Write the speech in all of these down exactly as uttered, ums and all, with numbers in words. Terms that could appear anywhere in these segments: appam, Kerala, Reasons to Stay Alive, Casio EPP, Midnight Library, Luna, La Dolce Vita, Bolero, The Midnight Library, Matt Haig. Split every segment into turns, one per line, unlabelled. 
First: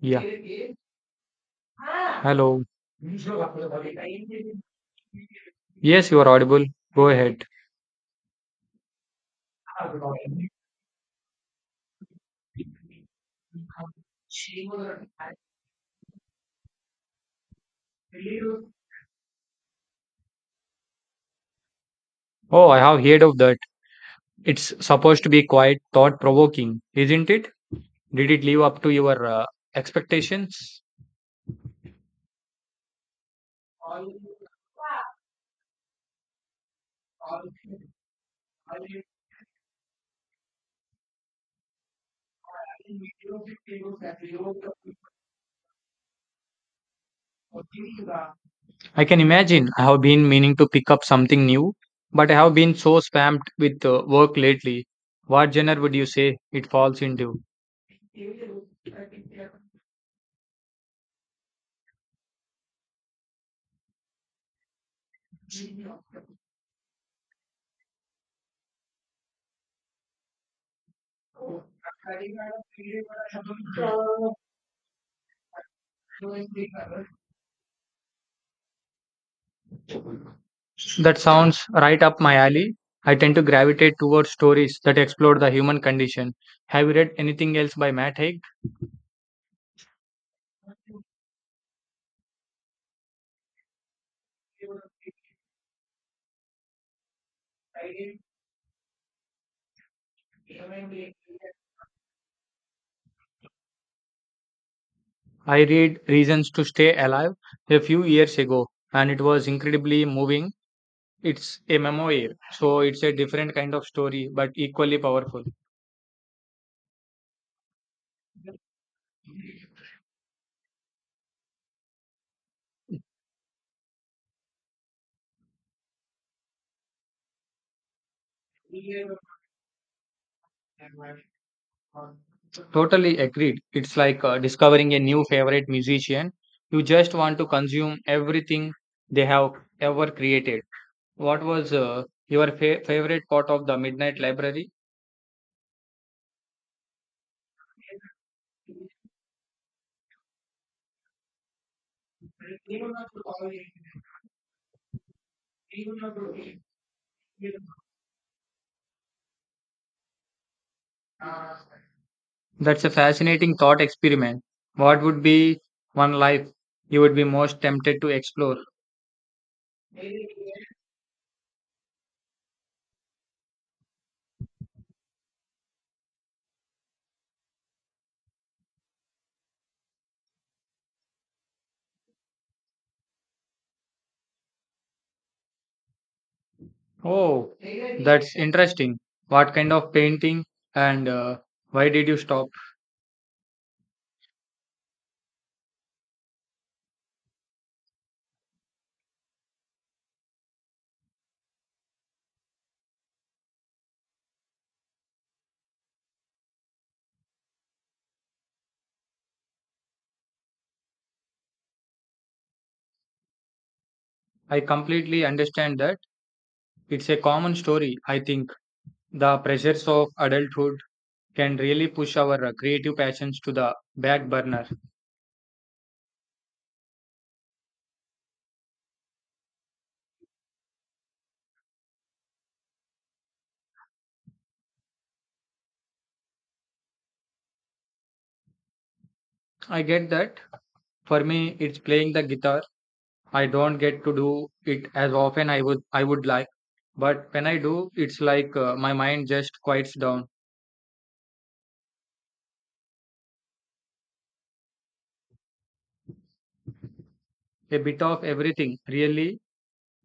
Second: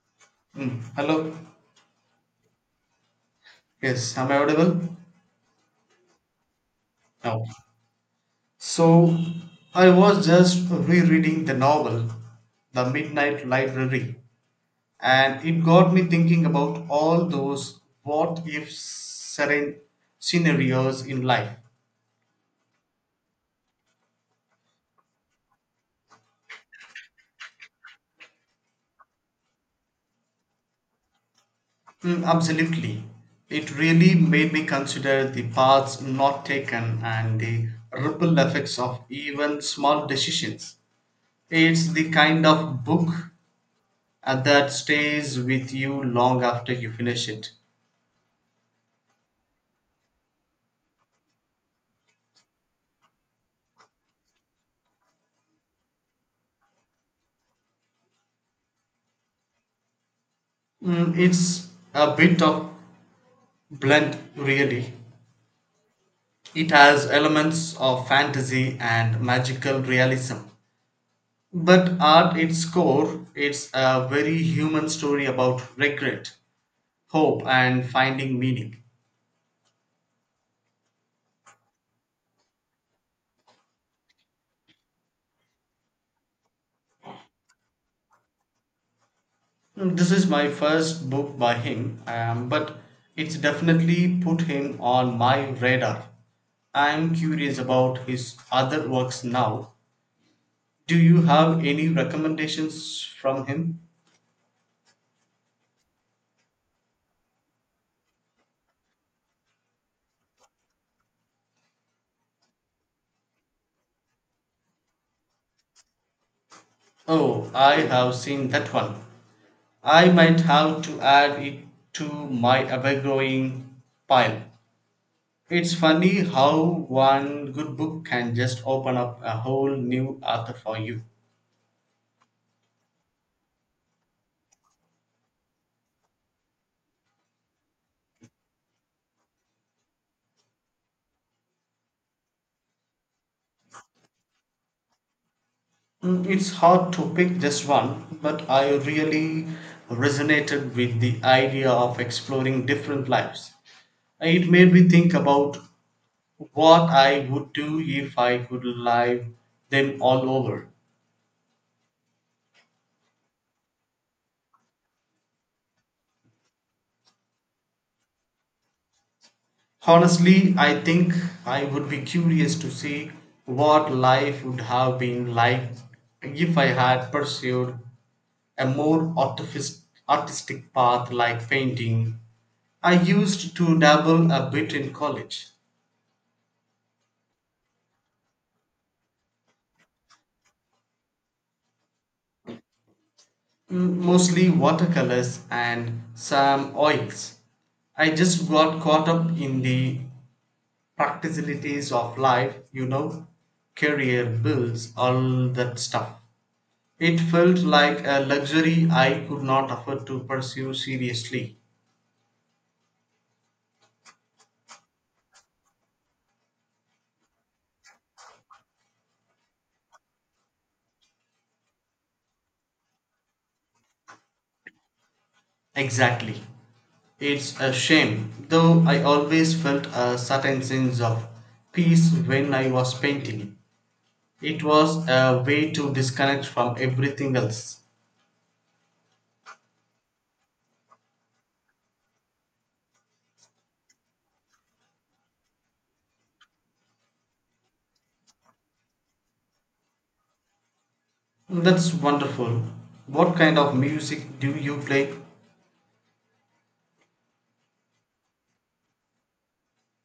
Yeah.
Mm, hello.
Hello.
Yes, am I audible?
Yes, you are audible. Go
No.
ahead.
So I was just rereading the novel, The Midnight Library, and it got me thinking about all those what if seren- scenarios in life.
Oh, I have heard of that. It's supposed to be quite thought provoking, isn't it? Did it live up to your uh, expectations?
Mm, absolutely. It really made me consider the paths not taken and the ripple effects of even small decisions. It's the kind of book and that stays with you long after you finish it.
I can imagine. I have been meaning to pick up something new, but I have been so spammed with uh, work lately. What genre would you say it falls into?
Mm, it's a bit of blend, really. It has elements of fantasy and magical realism. But at its core, it's a very human story about regret, hope, and finding meaning.
That sounds right up my alley. I tend to gravitate towards stories that explore the human condition. Have you read anything else by Matt Haig?
Mm, this is my first book by him, um, but it's definitely put him on my radar. I'm curious about his other works now. Do you have any recommendations from him?
I read Reasons to Stay Alive a few years ago, and it was incredibly moving. It's a memoir, so it's a different kind of story, but equally powerful.
Oh, I have seen that one. I might have to add it to my ever-growing pile. It's funny how one good book can just open up a whole new author for you.
Totally agreed. It's like uh, discovering a new favorite musician. You just want to consume everything they have ever created. What was uh, your fa- favorite part of the Midnight Library?
Mm, it's hard to pick just one, but I really resonated with the idea of exploring different lives. It made me think about what I would do if I could live them all over.
That's a fascinating thought experiment. What would be one life you would be most tempted to explore?
Honestly, I think I would be curious to see what life would have been like if I had pursued a more artific- artistic path like painting. I used to dabble a bit in college,
Oh, that's interesting. What kind of painting and uh, why did you stop?
m- mostly watercolors and some oils. I just got caught up in the practicalities of life, you know, career, bills, all that stuff. It felt like a luxury I could not afford to pursue seriously.
I completely understand that. It's a common story, I think. The pressures of adulthood can really push our uh, creative passions to the back burner.
Exactly. It's a shame, though I always felt a certain sense of peace when I was painting. It was a way to disconnect from everything else.
I get that. For me, it's playing the guitar. I don't get to do it as often I would I would like, but when I do, it's like uh, my mind just quiets down.
That's wonderful. What kind of music do you play?
A bit of everything, really.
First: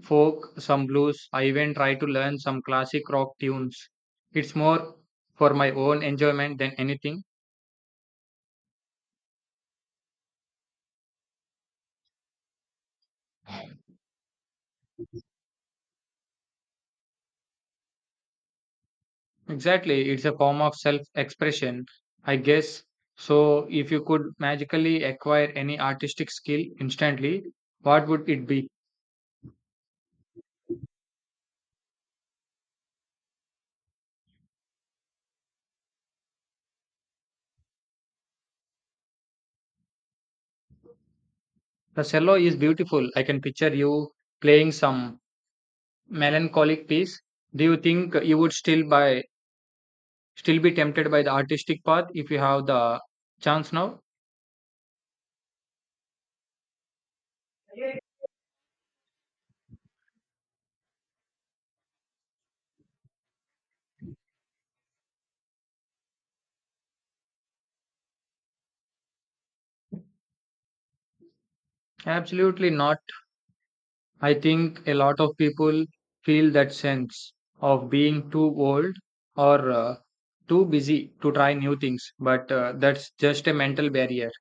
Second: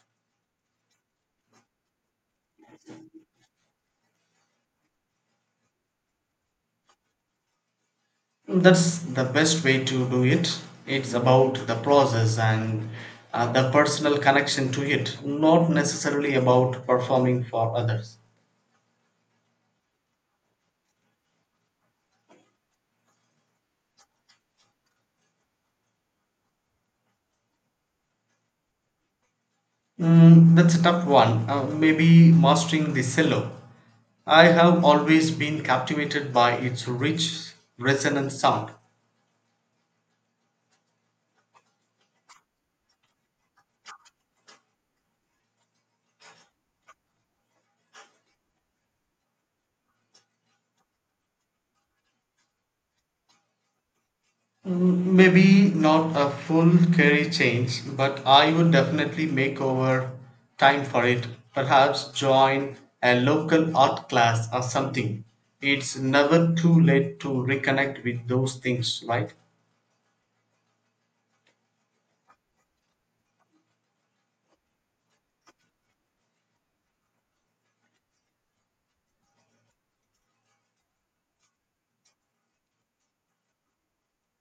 Folk, some blues. I even try to learn some classic rock tunes. It's more for my own enjoyment than anything.
That's the best way to do it. It's about the process and uh, the personal connection to it, not necessarily about performing for others.
Exactly, it's a form of self expression, I guess. So, if you could magically acquire any artistic skill instantly, what would it be?
Mm, that's a tough one. Uh, maybe mastering the cello. I have always been captivated by its rich, resonant sound.
The cello is beautiful. I can picture you playing some melancholic piece. Do you think you would still by still be tempted by the artistic path if you have the chance now?
Mm, maybe not a full career change, but I would definitely make over time for it. Perhaps join a local art class or something. It's never too late to reconnect with those things, right?
Absolutely not. I think a lot of people feel that sense of being too old or uh, too busy to try new things, but uh, that's just a mental barrier.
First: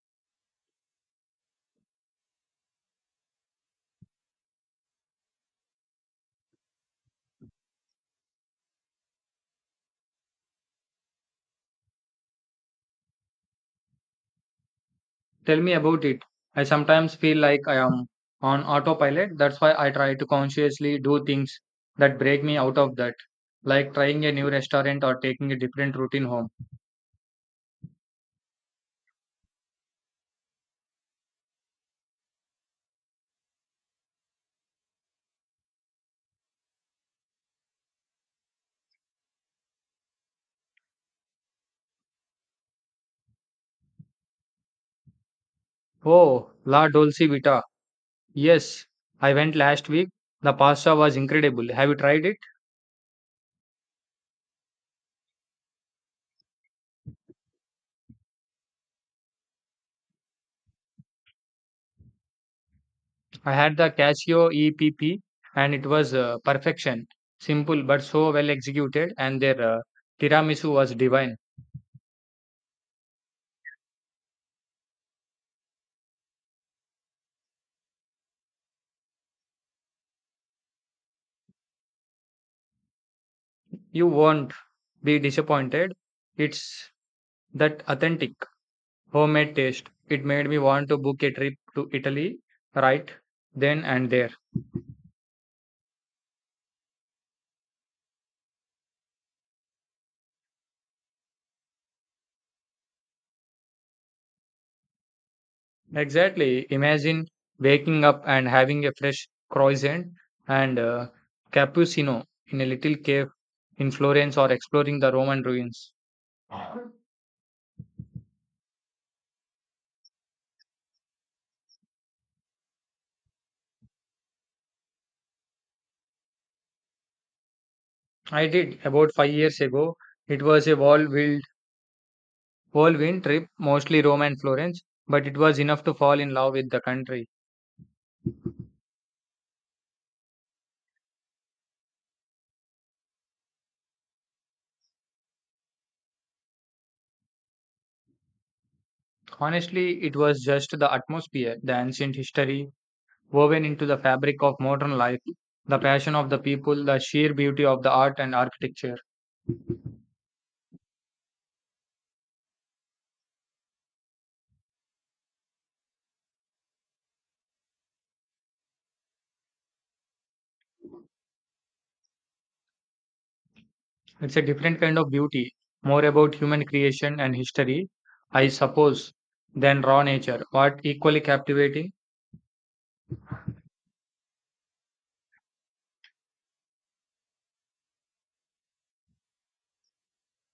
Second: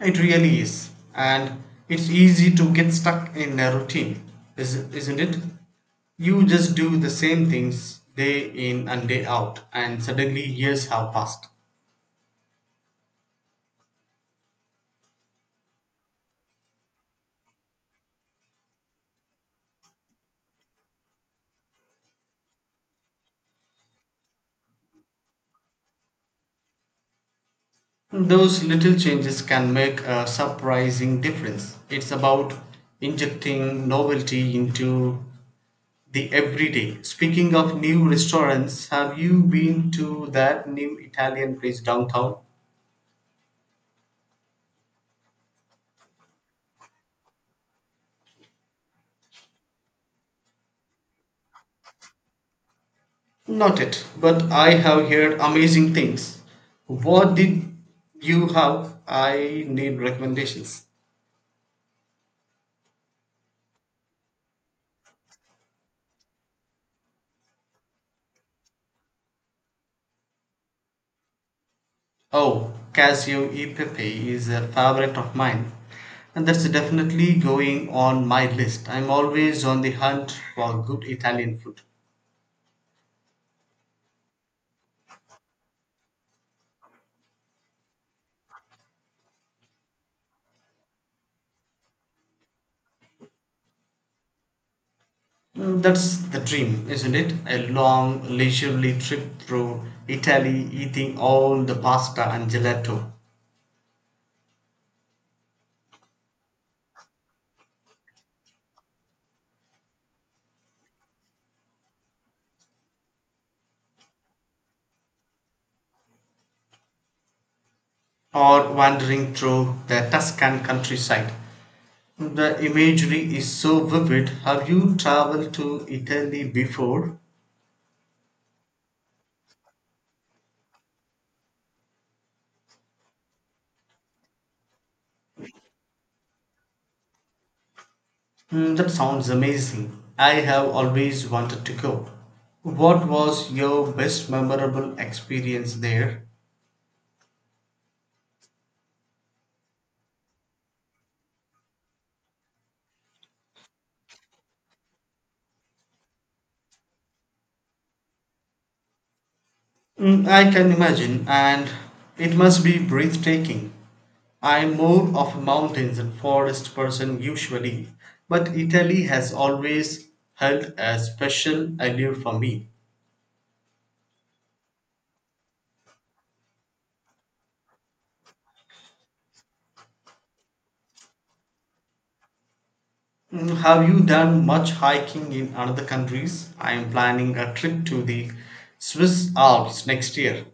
It really is. And it's easy to get stuck in a routine, is- isn't it? You just do the same things day in and day out, and suddenly years have passed.
Tell me about it. I sometimes feel like I am on autopilot. That's why I try to consciously do things that break me out of that, like trying a new restaurant or taking a different routine home.
Those little changes can make a surprising difference. It's about injecting novelty into the everyday. Speaking of new restaurants, have you been to that new Italian place downtown?
Oh, La Dolce Vita. Yes, I went last week. The pasta was incredible. Have you tried it?
Not yet, but I have heard amazing things. What did you have? I need recommendations.
I had the Casio E P P and it was uh, perfection. Simple but so well executed, and their uh, tiramisu was divine.
Oh, Casio E Pepe is a favorite of mine, and that's definitely going on my list. I'm always on the hunt for good Italian food.
You won't be disappointed. It's that authentic homemade taste. It made me want to book a trip to Italy right then and there.
Mm, that's the dream, isn't it? A long, leisurely trip through Italy, eating all the pasta and gelato,
Exactly. Imagine waking up and having a fresh croissant and uh, cappuccino in a little cave in Florence or exploring the Roman ruins.
or wandering through the Tuscan countryside. The imagery is so vivid. Have you traveled to Italy before?
I did about five years ago. It was a whirlwind, whirlwind trip, mostly Rome and Florence, but it was enough to fall in love with the country.
Hmm, that sounds amazing. I have always wanted to go. What was your best memorable experience there?
Honestly, it was just the atmosphere, the ancient history woven into the fabric of modern life, the passion of the people, the sheer beauty of the art and architecture.
Hmm, I can imagine, and it must be breathtaking. I'm more of a mountains and forest person usually, but Italy has always held a special allure for me.
It's a different kind of beauty, more about human creation and history, I suppose, than raw nature, but equally captivating.
Mm, have you done much hiking in other countries? I am planning a trip to the Swiss Alps next year.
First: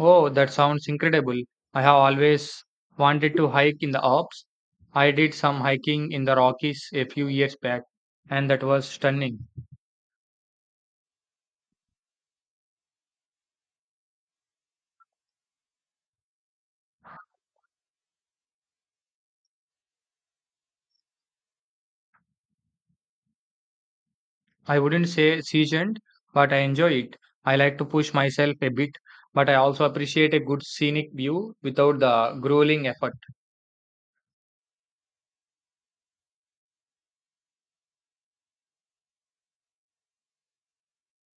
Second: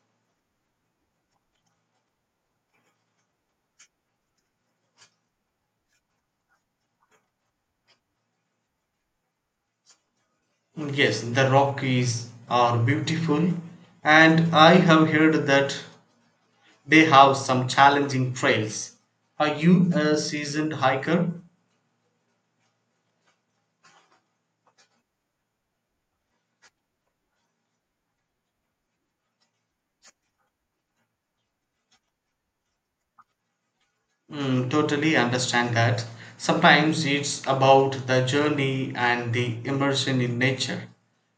Oh, that sounds incredible. I have always wanted to hike in the Alps. I did some hiking in the Rockies a few years back, and that was stunning.
Yes, the Rockies are beautiful, and I have heard that they have some challenging trails. Are you a seasoned hiker?
I wouldn't say seasoned, but I enjoy it. I like to push myself a bit, but I also appreciate a good scenic view without the grueling effort.
Mm, totally understand that. Sometimes it's about the journey and the immersion in nature,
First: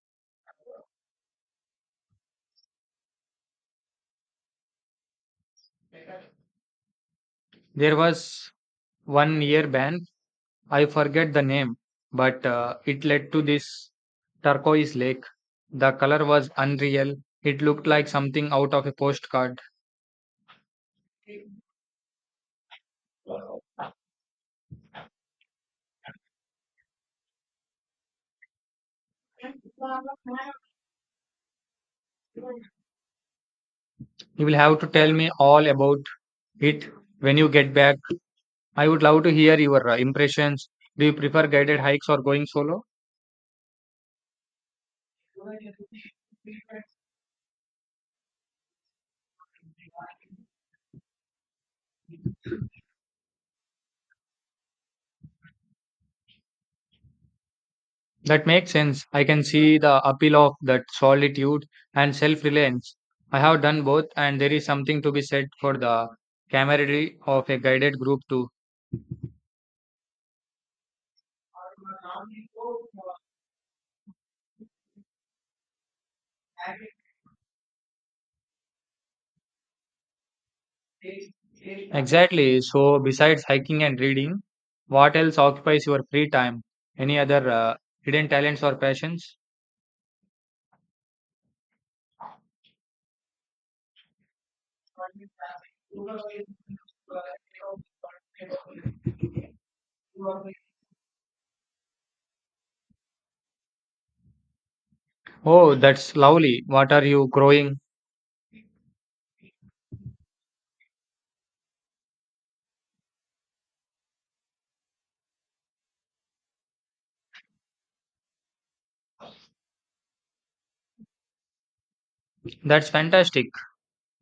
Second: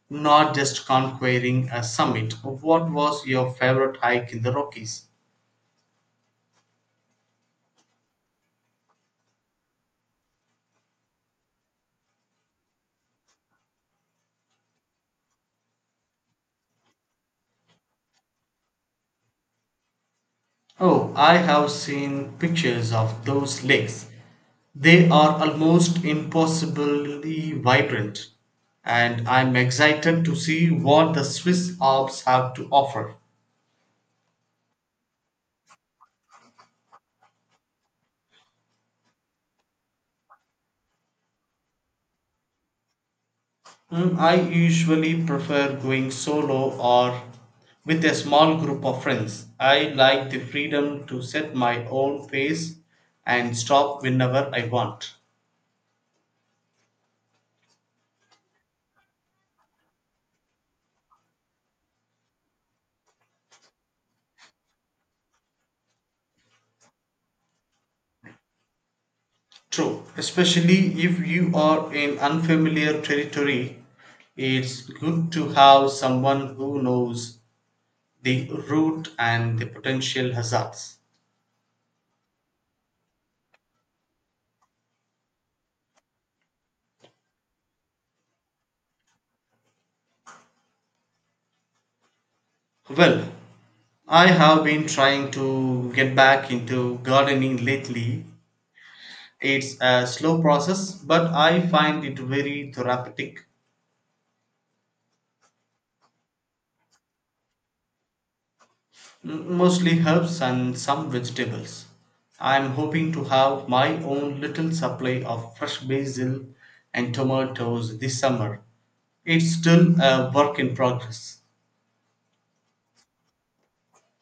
not just conquering a summit. What was your favorite hike in the Rockies?
There was one near band, I forget the name, but uh, it led to this turquoise lake. The color was unreal. It looked like something out of a postcard.
Oh, I have seen pictures of those lakes. They are almost impossibly vibrant, and I'm excited to see what the Swiss Alps have to offer.
You will have to tell me all about it when you get back. I would love to hear your uh, impressions. Do you prefer guided hikes or going solo?
Mm, I usually prefer going solo or with a small group of friends. I like the freedom to set my own pace and stop whenever I want.
That makes sense. I can see the appeal of that solitude and self reliance. I have done both, and there is something to be said for the camaraderie of a guided group too.
True, especially if you are in unfamiliar territory, it's good to have someone who knows the route and the potential hazards.
Exactly. So, besides hiking and reading, what else occupies your free time? Any other uh, hidden talents or passions?
Well, I have been trying to get back into gardening lately. It's a slow process, but I find it very therapeutic.
Oh, that's lovely. What are you growing?
M- Mostly herbs and some vegetables. I'm hoping to have my own little supply of fresh basil and tomatoes this summer. It's still a work in progress.
That's fantastic.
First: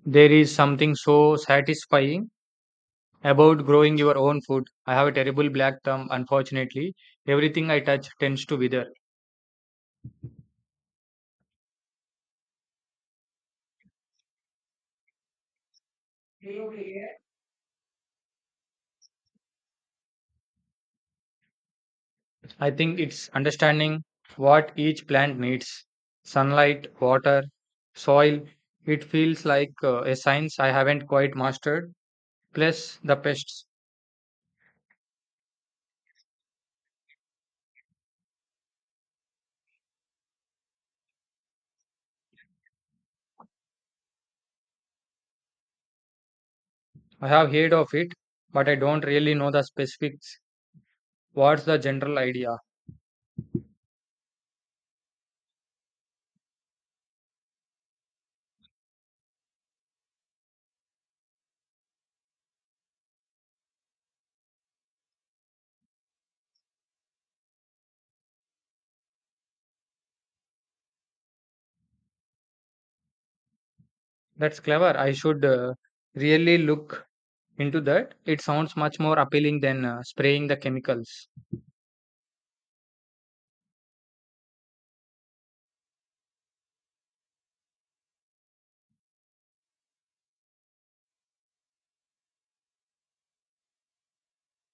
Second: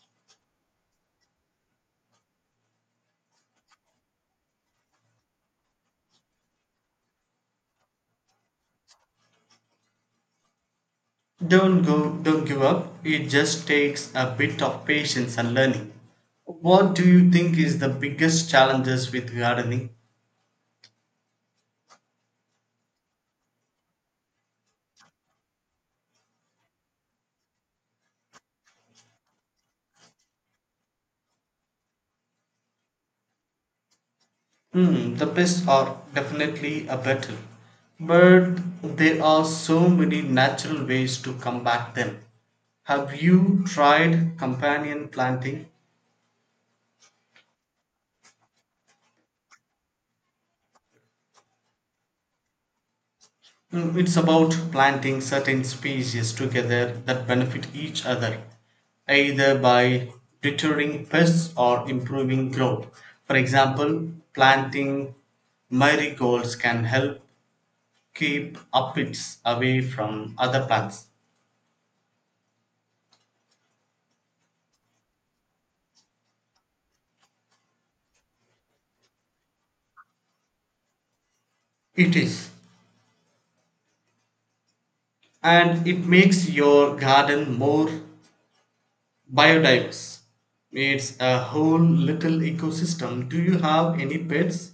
There is something so satisfying about growing your own food. I have a terrible black thumb, unfortunately. Everything I touch tends to wither.
Don't go don't give up. It just takes a bit of patience and learning. What do you think is the biggest challenges with gardening?
I think it's understanding what each plant needs: sunlight, water, soil. It feels like uh, a science I haven't quite mastered. Plus, the pests.
Hmm, the pests are definitely a battle, but there are so many natural ways to combat them. Have you tried companion planting?
I have heard of it, but I don't really know the specifics. What's the general idea?
Mm, it's about planting certain species together that benefit each other, either by deterring pests or improving growth. For example, planting marigolds can help keep aphids away from other plants.
That's clever. I should uh, really look into that. It sounds much more appealing than uh, spraying the chemicals.
It is, and it makes your garden more biodiverse. It's a whole little ecosystem. Do you have any pets?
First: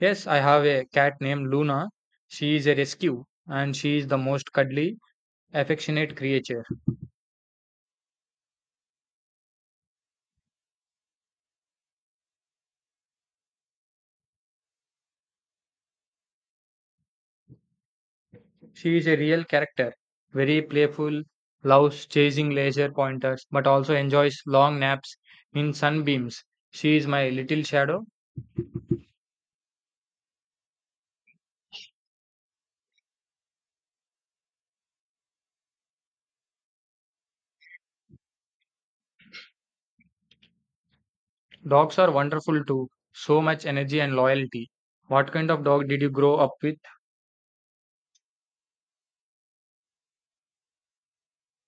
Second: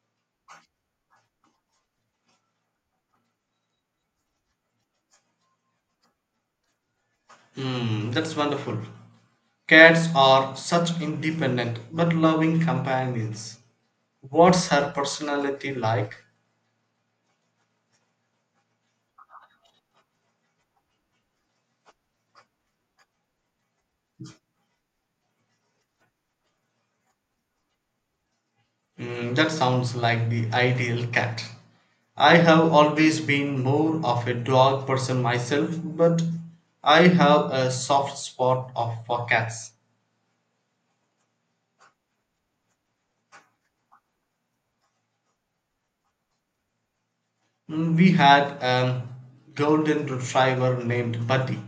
Yes, I have a cat named Luna. She is a rescue and she is the most cuddly, affectionate creature.
Hmm, that's wonderful. Cats are such independent but loving companions. What's her personality like?
She is a real character, very playful, loves chasing laser pointers, but also enjoys long naps in sunbeams. She is my little shadow.
Hmm, that sounds like the ideal cat. I have always been more of a dog person myself, but I have a soft spot of, for cats.
Dogs are wonderful too, so much energy and loyalty. What kind of dog did you grow up with?
Mm, we had a golden retriever named Buddy.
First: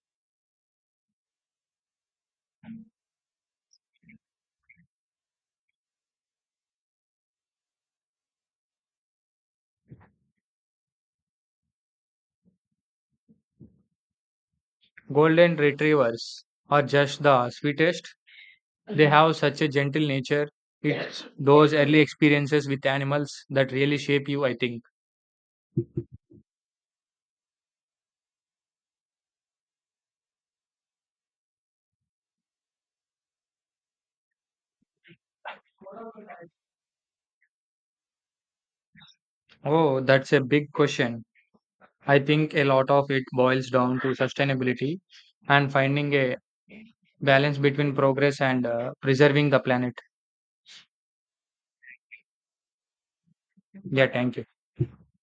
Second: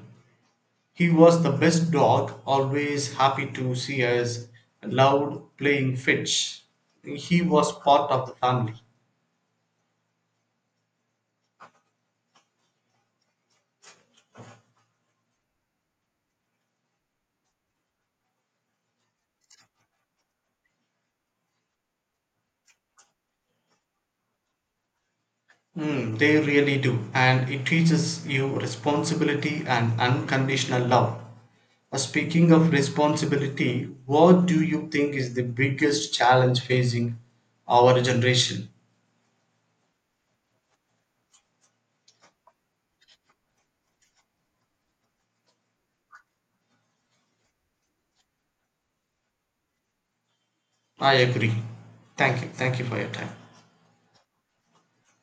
He was the best dog, always happy to see us, loud playing fetch. He was part of the family.
Golden retrievers are just the sweetest. They have such a gentle nature. It's those early experiences with animals that really shape you, I think.
Mm, they really do, and it teaches you responsibility and unconditional love. Uh, Speaking of responsibility, what do you think is the biggest challenge facing our generation?
Oh, that's a big question. I think a lot of it boils down to sustainability and finding a balance between progress and uh, preserving the planet.
I agree. Thank you. Thank you for your time.
Yeah, thank you.